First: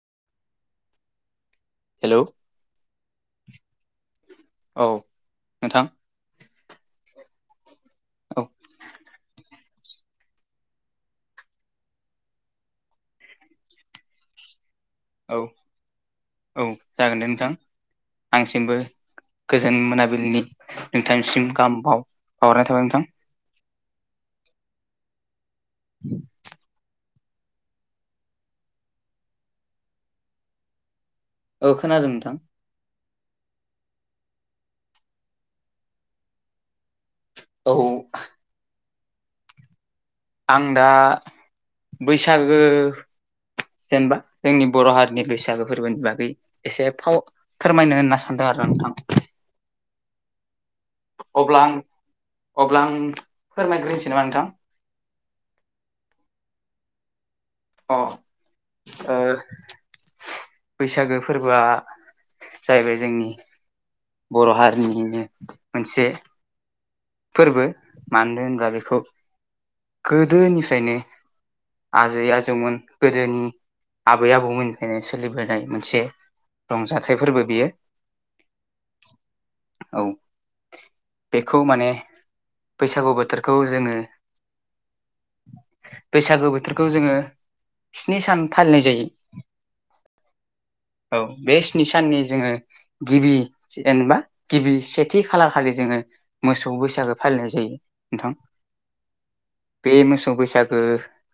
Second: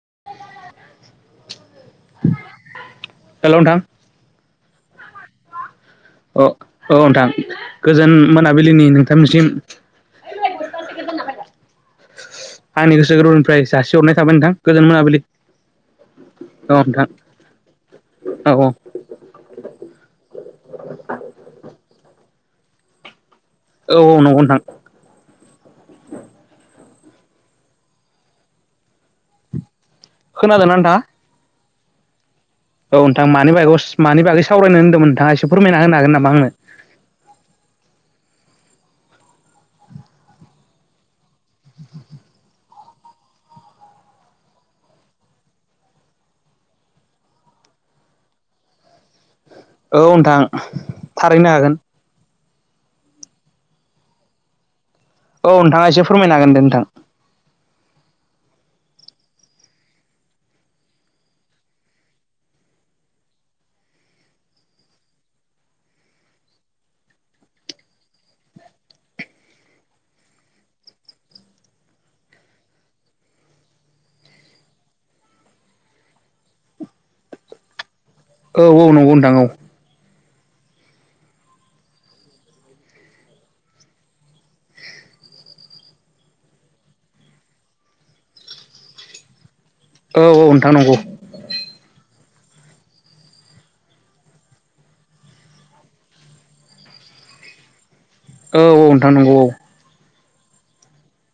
[inaudible] Hello hello नोंथां औ नोंथां अ औ नोंथां गोजोन औ मोनाबिलिनि नोंथांमोननिसिम आंनि गोसो गोरबोनिफ्राय जासि हरनाय थाबाय नोंथां औ [unintelligible] औ जागोन दे नोंथां औ आंनिसिमबो गोजोन मोनाबिलिनि नोंथांसिम गाहाम बाव बावहरनाय थाबाय नोंथां औ औ नंगौ नोंथां [inaudible] खोनादों ना नोंथाङा औ खोनादों नोंथां औ नोंथां मानि बागैस मानि बागै सावरायनो होनदोंमोन नोंथाङा एसे फोरमायना होनो हागोन नामा आंनो औ आं दा बैसागो जेनेबा जोंनि बर' हारिनि बैसागो फोरबोनि बागै एसे फाव फोरमायनो होनना सानदों आरो ना नोंथां औ नोंथां थारहैनो अब्ला आं हागोन अब्ला आं फोरमायग्रोनोसै नामा नोंथां औ नोंथाङा एसे फोरमायनो हागोन दे नोंथां अ आ बैसागो फोरबोआ जाहैबाय जोंनि बर' हारिनिनो मोनसे फोरबो मानो होनोबब्ला बेखौ गोदोनिफ्रायनो आजै आजौमोन गोदोनि आबै आबौमोननिफ्रायनो सोलिबोनाय मोनसे रंजाथाइ फोरबो बियो औ औ नंगौ नोंथां औ औ बेखौ माने बैसागु बोथोरखौ जोङो बैसागो बोथोरखौ जोङो स्नि सान फालिनाय जायो औ औ बे स्नि साननि जोङो गिबि जेनेबा गिबि सेथि खालार खालि जोङो मोसौ बैसा खौ फालिनाय जायो। नोंथां औ औ नोंथां नंगौ औ। बे मोसौ बैसागो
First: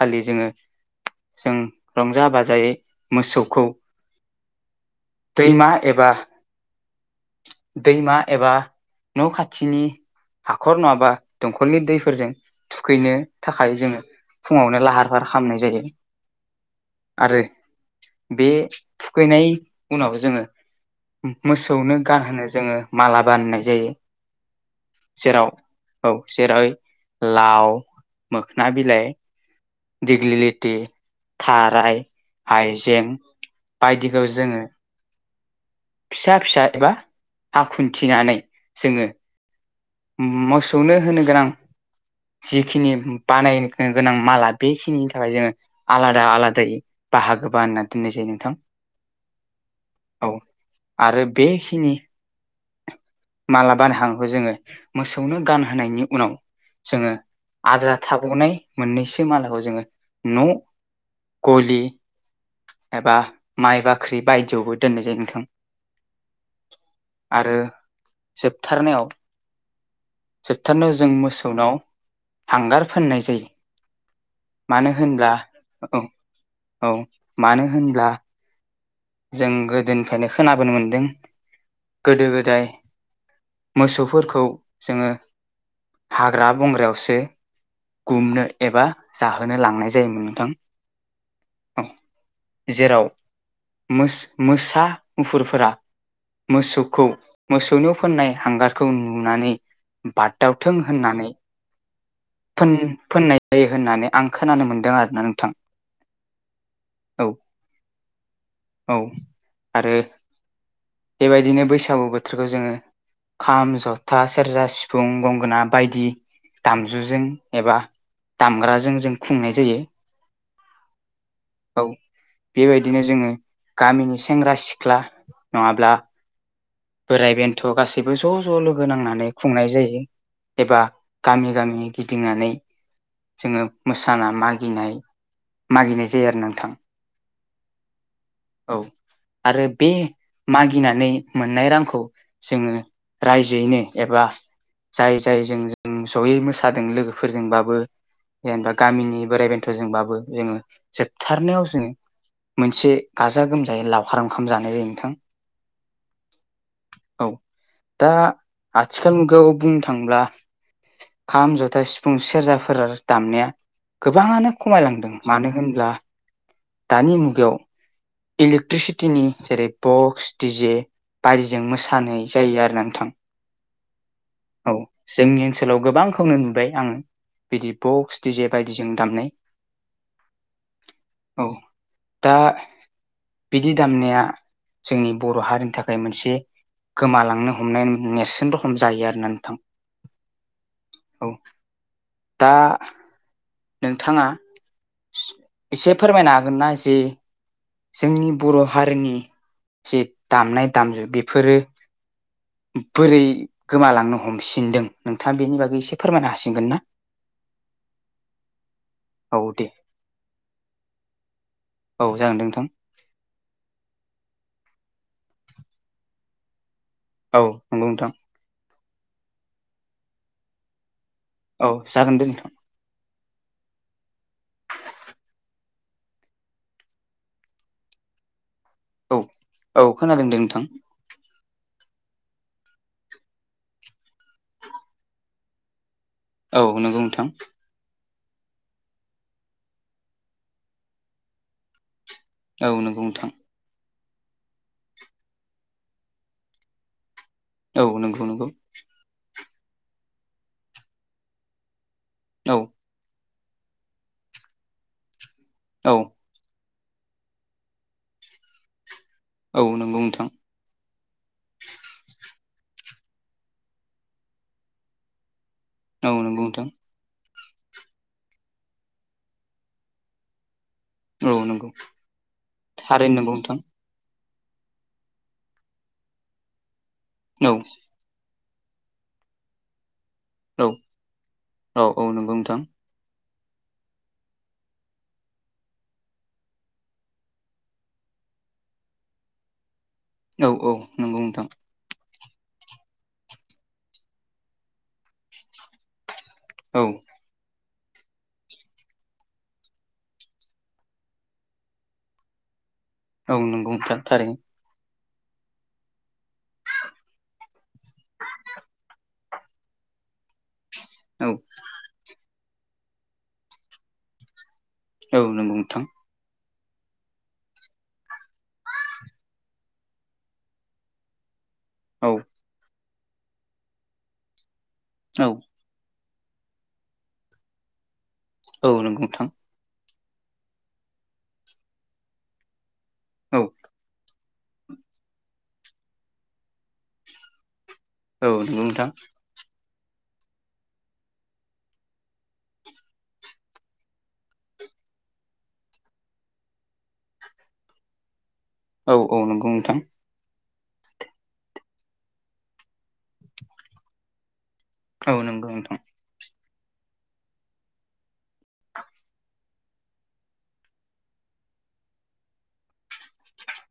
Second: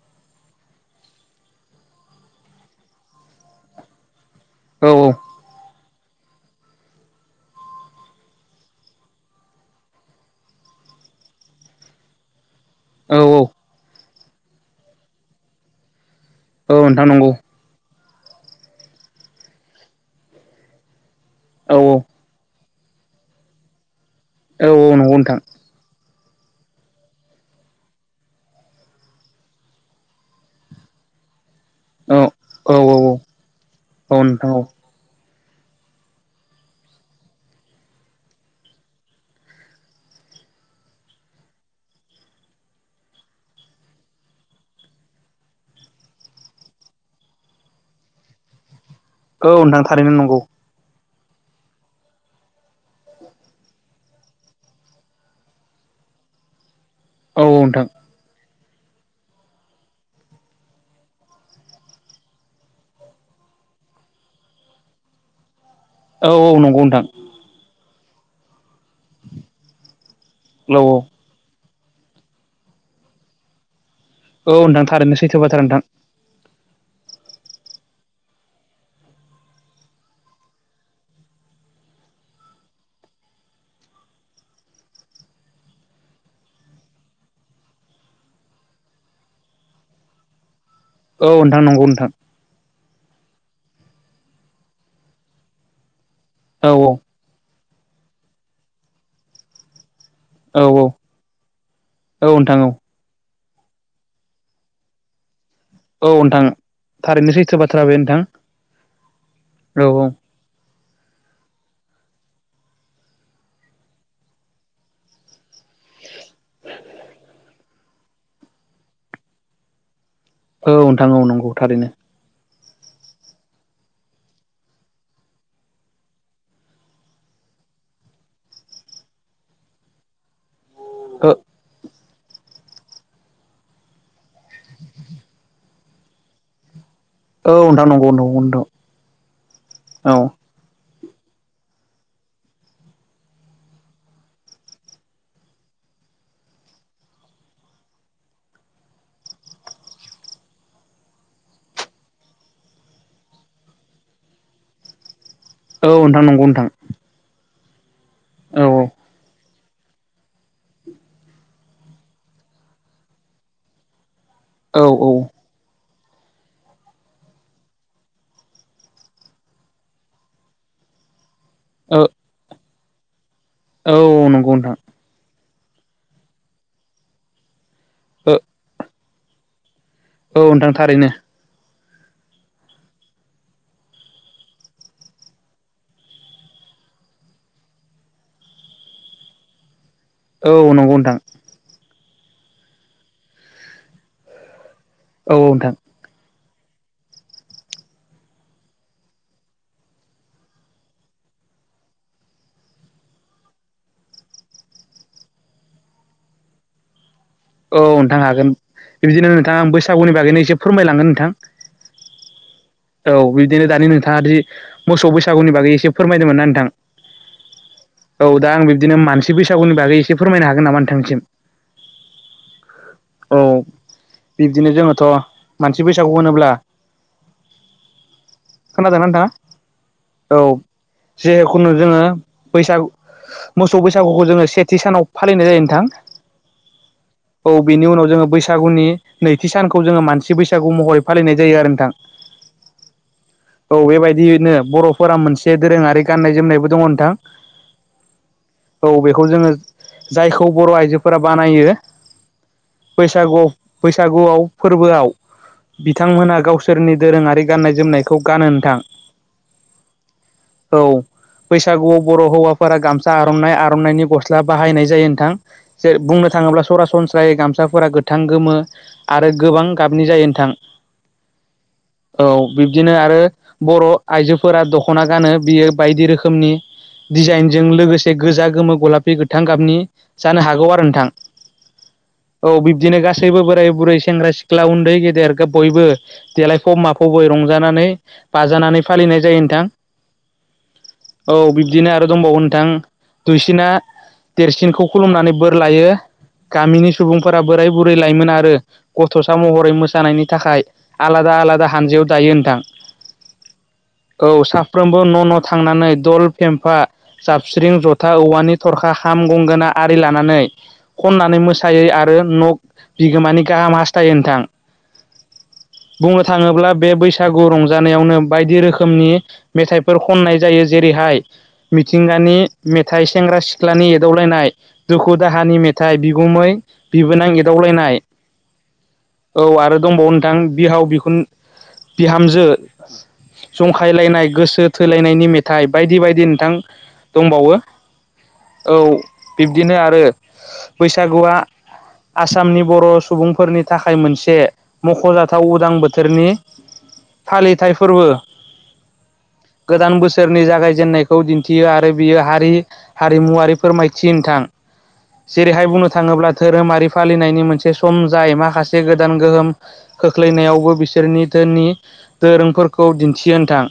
खालि जोङो। जों रंजा बाजायै मोसौखौ औ औ दैमा एबा दैमा एबा न' खाथिनि हाखर नङाबा दंखलनि दैफोरजों थुखैनो थाखाय जोङो फुङावनो लाहार फाहार खालामनाय जायो। औ नोंथां नंगौ। आरो बे थुखैनायनि उनाव जोङो औ नोंथां नंगौ औ मोसौनो गानहोनो जोङो माला बाननाय जायो औ औ नंगौ नोथां जेराव औ जेरै लाव मोखोना बिलाइ दिगलि लटि थाराय औ औ हाइजें औ औ बायदिखौ नोंथां औ जोङो फिसा फिसा एबा आखुथिनानै जोङो मोसौनो होनो गोनां जिखिनि बानायनो गोनां माला बेखिनिनि थाखाय जोङो आलादा आलादायै बाहागोबा होनना दोननाय जायो नोंथां। औ नोंथां थारैनो औ नंगौ आरो बेखिनि मालाबानो हांगौ जोङो मोसौनो गानहोनायनि उनाव जोङो औ औ नोंथां आद्रा थाबावनाय मोननैसो मालाखौ जोङो न' गलि एबा माइ बाख्रि बायदियावबो दोननाय जायो नोंथां। औ औ नंगौ नोंथां आरो जोबथारनायाव औ जोबथारनायाव जों मोसौनाव हांगार फोननाय जायो औ नोंथां मानो थारैनो होनब्ला सैथो बाथ्रा नोंथां औ औ मानो होनब्ला जों गोदोनिफ्रायनो खोनाबोनो मोनदों गोदो गोदाय मोसौफोरखौ जोङो हाग्रा बंग्रायावसो गुमनो एबा जाहोनो लांनाय जायोमोन नोंथां। औ नोंथां औ नंगौ नोंथां। जेराव मोसा मुफुरफोरा औ मोसौखौ मोसौनि फोननाय हांगारखौ नुनानै औ बारदावथों होननानै औ नोंथां औ फोननाय जायो होननानै आं खोनानो मोनदों आरोना नोंथां। औ नोंथां औ थारैनो सैथो बाथ्रा बे नोंथां। औ औ आरो औ। बेबायदिनो बैसागु बोथोरखौ जोङो खाम जथा सेरजा सिफुं गंगोना बायदि दामजुजों एबा दामग्राजों जों खुंनाय जायो। औ नोंथां औ नंगौ औ थारैनो। बेबायदिनो जोङो गामिनि सेंग्रा सिख्ला नङाब्ला। बोराय बेन्थ' गासैबो ज' ज' लोगो नांनानै खुंनाय जायो। एबा औ गामि गामि। गिदिंनानै जोङो मोसाना मागिनाय मागिनाय जायो आरो नोंथां। औ नोंथां नंगौ नंगौ नोंथां औ आरो बे औ मागिनानै। मोननाय रांखौ जोङो रायजोयैनो एबा। जाय जाय जों जों जयै मोसादों लोगोफोरजोंबाबो। जेनेबा गामिनि बोराइ बेन्थ'जोंबाबो जोङो जोबथारनायाव जोङो। मोनसे गाजा गोमजायै लावखार ओंखाम जानाय जायो नोंथां। औ नोंथां नंगौ नोंथां। औ दा औ आथिखाल गाव। बुंनो थांब्ला खाम जथा सिफुं सेरजाफोर दामनाया। गोबाङानो औ औ खमायलांदों मानो होनब्ला दानि मुगायाव। इलेक्ट्रिसिटिनि जेरै बक्स डिजे। बारिजों औ मोसानोय जायो आरो ना नोंथां। औ नंगौ औ नोंथां। जोंनि ओनसोलाव गोबां खौनो नुबाय आङो बिदि बक्स औ डिजे बायदिजों दामनाय। औ नोंथांथारैनो। औ दा बिदि दामनाया जोंनि बर' हारिनि थाख खाय मोनसे गोमालांनो हमनाय न-नेरसोन रखम जायो आरो ना नोंथां। औ नंगौ नोंथां। औ दा नोंथाङा औ नोंथां इसे फोरमायनो हाग गोनना जे जोंनि बर' हारिनि जे दामनाय द दामजु बेफोरो। बोरै गोमालांनो हमसिनदों नोंथाङा बेनि बागै इसे फोरमायनो हासिगोन ना? औ नोंथां हागोन बिदिनो औ दे नोंथाङा बैसागुनि बागैनो एसे फोरमायलांगोन नोंथां। औ जागोनदों नोंथां। औ बिदिनो दानि नोंथाङा दि मोसौ बैसागुनि बागै एसे फोरमायदोंमोन ना नोंथां। औ नंगौ नोंथां। बिदिनो मानसि बैसागुनि बागै इसे फोरमायनो हागोन नामा नोंथांनिसिम। औ जागोन दे नोंथां। औ बिब्दिनो जोङोथ' मानसि फैसागु होनोब्ला। खोनादोंना औ नोंथाङा? औ खोनादों दे औ नोंथां जेहेखुनु जोंङो बैसागु। मोसौ बैसागुखौ जोङो सेथि सानाव फालिनाय जायो नोंथां। औ नोंगौ नोंथां। औ बेनि उनाव जोङो बैसागुनि नैथि सानखौ जोङो मानसि बैसागु महरै फालिनाय जायो आरो नोंथां। औ नोंगौ नोंथां। औ एबायदियैनो बर'फोरा मोनसे दोरोङारि गाननाय जोमनायबो दङ नोंथां। औ नंगौ नंगौ। औ बेखौ जोङो जायखौ बर' आइजोफोरा बानायो औ बैसागु। बैसागुआव फोरबोआव औ बिथांमोनहा गावस सोरनि दोरोङारि गाननाय जोमनायखौ गानो नोंथां। औ नंगौ नोंथां औ बैसागुआव बर' हौवाब--। फोरा गामसा आर'ननाय आर'ननायनि गस्ला बाहायनाय जायो नोंथां जे औ बुंनो नंगौ थाङोब्ला नोंथां सरासनस्रायै गामस फोरा गोथां गोमो आरो गोबां गाबनि जायो नोथां। औ नंगौ औ बिब्दिनो थारैनो आरो नंगौ नोंथां बर'। आइजोफोरा दख'ना गानो बियो बायदि रोखोमनि औ डिजाइनजों लोगोसे गोजा। गोमो गलापि गोथां गाबनि जानो हागौ औ आरो नोंथां औ नंगौ औ नोंथां बिबदिनो गास--। गासैबो बोराय बुरै सेंग्रा सिख्ला उन्दै गेदेर खो बयबो। देलायफब माफबै रंजानानै बाजानानै फालिनाय जायो नोथां। औ औ नंगौ नोंथां। आरो दंबावो नोंथां दुइसिना देरसिनखौ खुलुमनानै बोर--। लायो औ गामिनि सुबुंफोरा बोराय बुरै लायोमोन आरो गथ'सा महरै मोसानायनि थाखाय आलादा आलादा हानजायाव दायो नोंथां औ नंगौ नोंथां औ थारैनो साफ्रोमबो न' न' थांनानै दल फेम्फा जाबस्रिं जथा औवानि थरखा हाम गंगोना आरि लानानै औ खननानै मोसायो आरो न' बिगोमानि गाहाम हास्थायो नोंथां औ नंगौ नोंथां बुंनो थाङोब्ला बे बैसागु रंजानायावनो बायदि रोखोमनि मेथाइफोर खननाय जायो जेरैहाय औ मिथिंगानि मेथाइ सेंग्रा सिख्लानि एदावलायनाय दुखु औ दाहानि मेथाइ बिगुमै बिबोनां एदावलायनाय औ नंगौ नोंथां औ आरो दंबावो नोंथां बिहाव बि बिहामजो औ जंखायलायनाय गोसो थोलायनायनि मेथाइ बायदि बायदि नोंथां दंबावो औ नोंगौ नोंथां बिदिनो आरो बैसागुआ आसामनि बर' सुबुंफोरनि थाखाय मोनसे मख'जा थाव उदां बोथोरनि फालिथाय फोरबो औ औ नंगौ नोंथां नि जागायजेनन्नायखौ दिन्थियो आरो बियो हारि हारिमुवारि फोरमायथि नोंथां औ नंगौ जेरैहाय नोंथां बुंनो थाङोब्ला धोरोमारि फालिनायनि मोनसे सम जाय माखासे गोदान गोहोम खोख्लैनायावबो बिसोरनि धोननि दोरोंफोरखौ दिन्थियो नोंथां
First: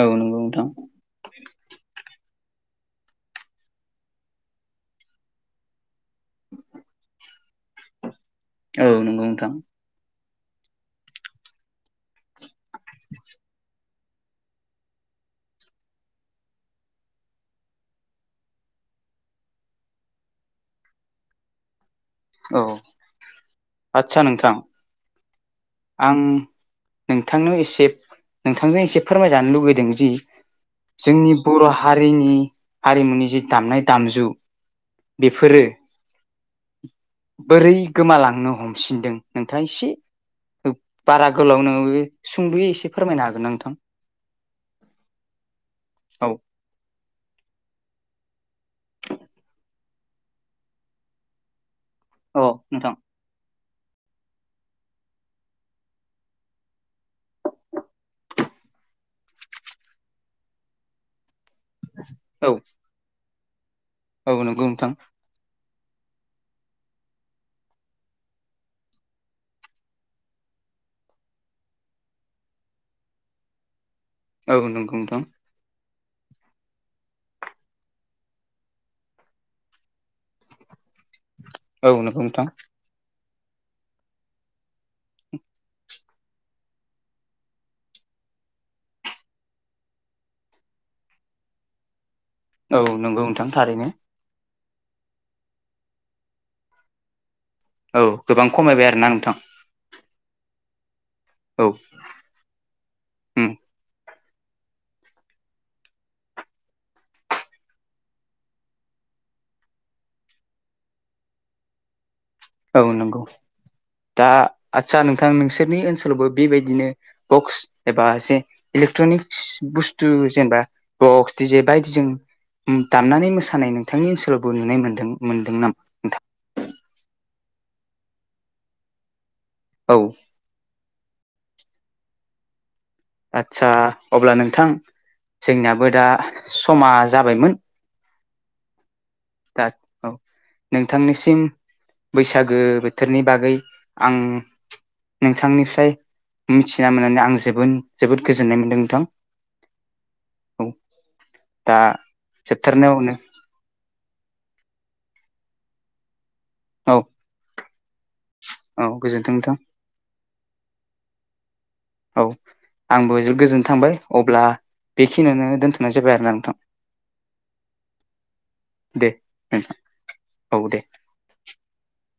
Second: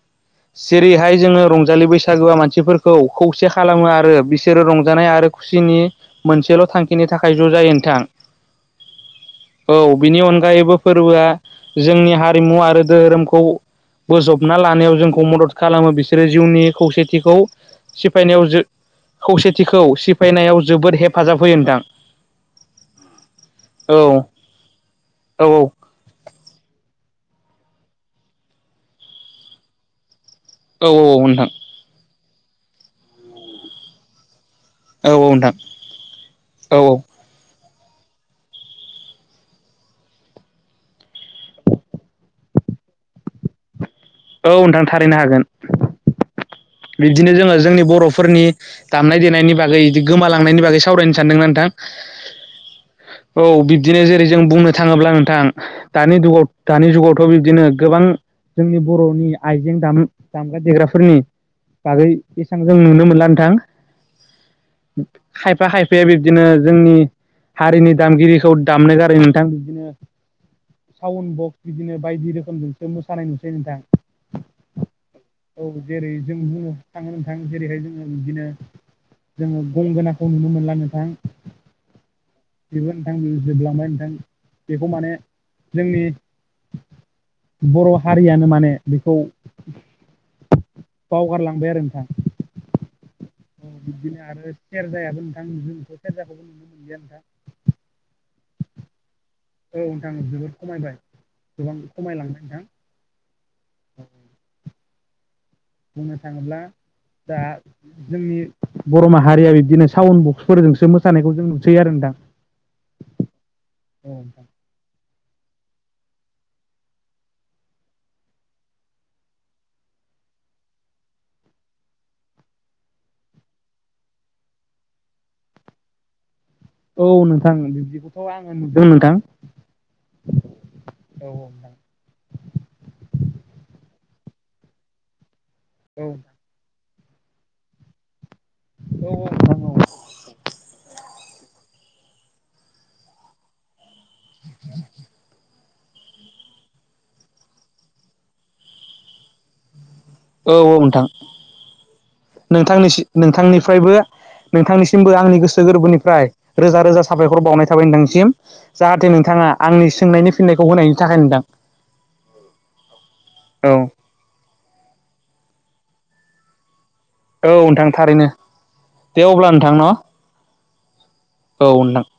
औ नंगौ नोंथां जेरैहाय जोङो रंजालि बैसागुआ मानसि फोरखौ खौसे खालामो आरो बिसोरो रंजानाय आरो खुसिनि मोनसेल' थांखिनि थाखाय ज' जायो नोथां औ नंगौ नोंथां बिनि अनगायैबो फोरबोआ जोंनि हारिमु आरो धोरोमखौ बोजबना लानायाव जोंखौ मदद खालामो बिसोरो जिउनि खौसेथिखौ सिफायनायाव खौसेथिखौ सिफायनायाव जोबोद हेफाजाब होयो नोंथां औ औ आदसा नोंथां औ आं नोंथांनो एसे नोंथांजों एसे फोरमायजानो लुुबैदों जि औ जोंनि नोंथां बर' हारिनि हारिमुनि जि दामनाय दामजु औ औ नोंथां बेफोरो औ औ बोरै गोमालांनो हमफिनदों नोंथाङा एसे बारा गोलाव नोङाबाबो सुंद'यै एसे फोरमायनो हागोन ना नोंथां औ नोंथां थारैनो हागोन औ बिदिनो जोङो जोंनि बर'फोरनि दामनाय देनायनि बागै बिदि गोमालांनायनि बागै सावरायनो सानदों ना नोंथां औ नोंथां औ बिब्दिनो जेरै जों बुंनो थाङोब्ला नोंथां दानि जुगाव दानि जुगावथ' बिब्दिनो गोबां जोंनि बर'नि आइजें दाम दामग्रा देग्राफोरनि बागै औ बेसेबां जों नुनो मोनला नोंथां औ नोंगौ नोंथां बे बिब्दिनो जोंनि हारिनि दामगिरिखौ दामनो गारै नोंथां बिब्दिनो साउन बक्स बिदिनो बायदि रोखोमजोंसो मोसानाय नुसै नोंथां औ नंगौ नोंथां औ जेरै जों बुङो थाङो नों थाङ जेरैहाय जोङो बिदिनो जोङो गल गंगोनाखौ नुनो मोनला नों औ नों नोंथां नोंथां जोबलांबाय नोंथां बेखौ माने जोंनि बर' हारियानो माने बेखौ बावगारलांबाय आरो नोंथां औ नंगौ नोंथां औ थारैनो बिब्दिनो आरो सेरजायाबो नोंथां जोंखौ सेरजाखौबो नुनो मोनैया नोंथां औ गोबां खमायबाय आरोना नोंथां औ नोंथां जोबोद खमायबाय औ गोबां खमायलांबाय नोंथां उम बुंनो थांङोब्ला दा जोंनि बर' माहारिया बिदिनो साउन बक्सफोरजोंसो मोसानायखौ जों नुसैयो आरो नोंथां औ नंगौ दा आतसा नोंथां नोंसोरनि ओनसोलावबो बेबायदिनो बक्स एबा एसे इलेक्ट्रनिक्स बुस्थु जेनेबा बक्स दिजे बायदिजों दाननानै मोसानाय नोंथांनि ओनसोलावबो नुनाय मोनदों मोनदों नामा नोंथांङा औ नोंथां बिदिखौथ' आंङो नुदों नोंथां औ औ - औ आदसा अब्ला नोंथां जोंनियाबो दा नोंथां समाज जाबायमोन औ दा नोंथां औ नोंथांनिसिम बैसागो बोथोरनि बागै आं नोंथांनि आफ्राय मिथिना मोननानै आं जजोबोद गोजोननाय मोनदों नोंथां औ - औ नोंथां दा नोंथांनिसि जोबथारनायावनो नोंथांनिफ्रायबो नोंथांनिसिमबो आंनि गोसो गोरबोनिफ्राय रोजा औ रोजा साबायखर बावनाय थाबाय नोंथांसिम औ जाहाथे गोजोन्थों नोंथां नोंथांङा आंनि सोंनायनि फिननायखौ होनायनि थाखाय नोंथां औ आंबो गोजोन औ थांबाय अब्ला बेखिनियावनो दोनथ'नाय जाबाय आरोना नोंथां औ नोंथां थारैनो दे अब्ला नोंथां न औ दे औ नोंथां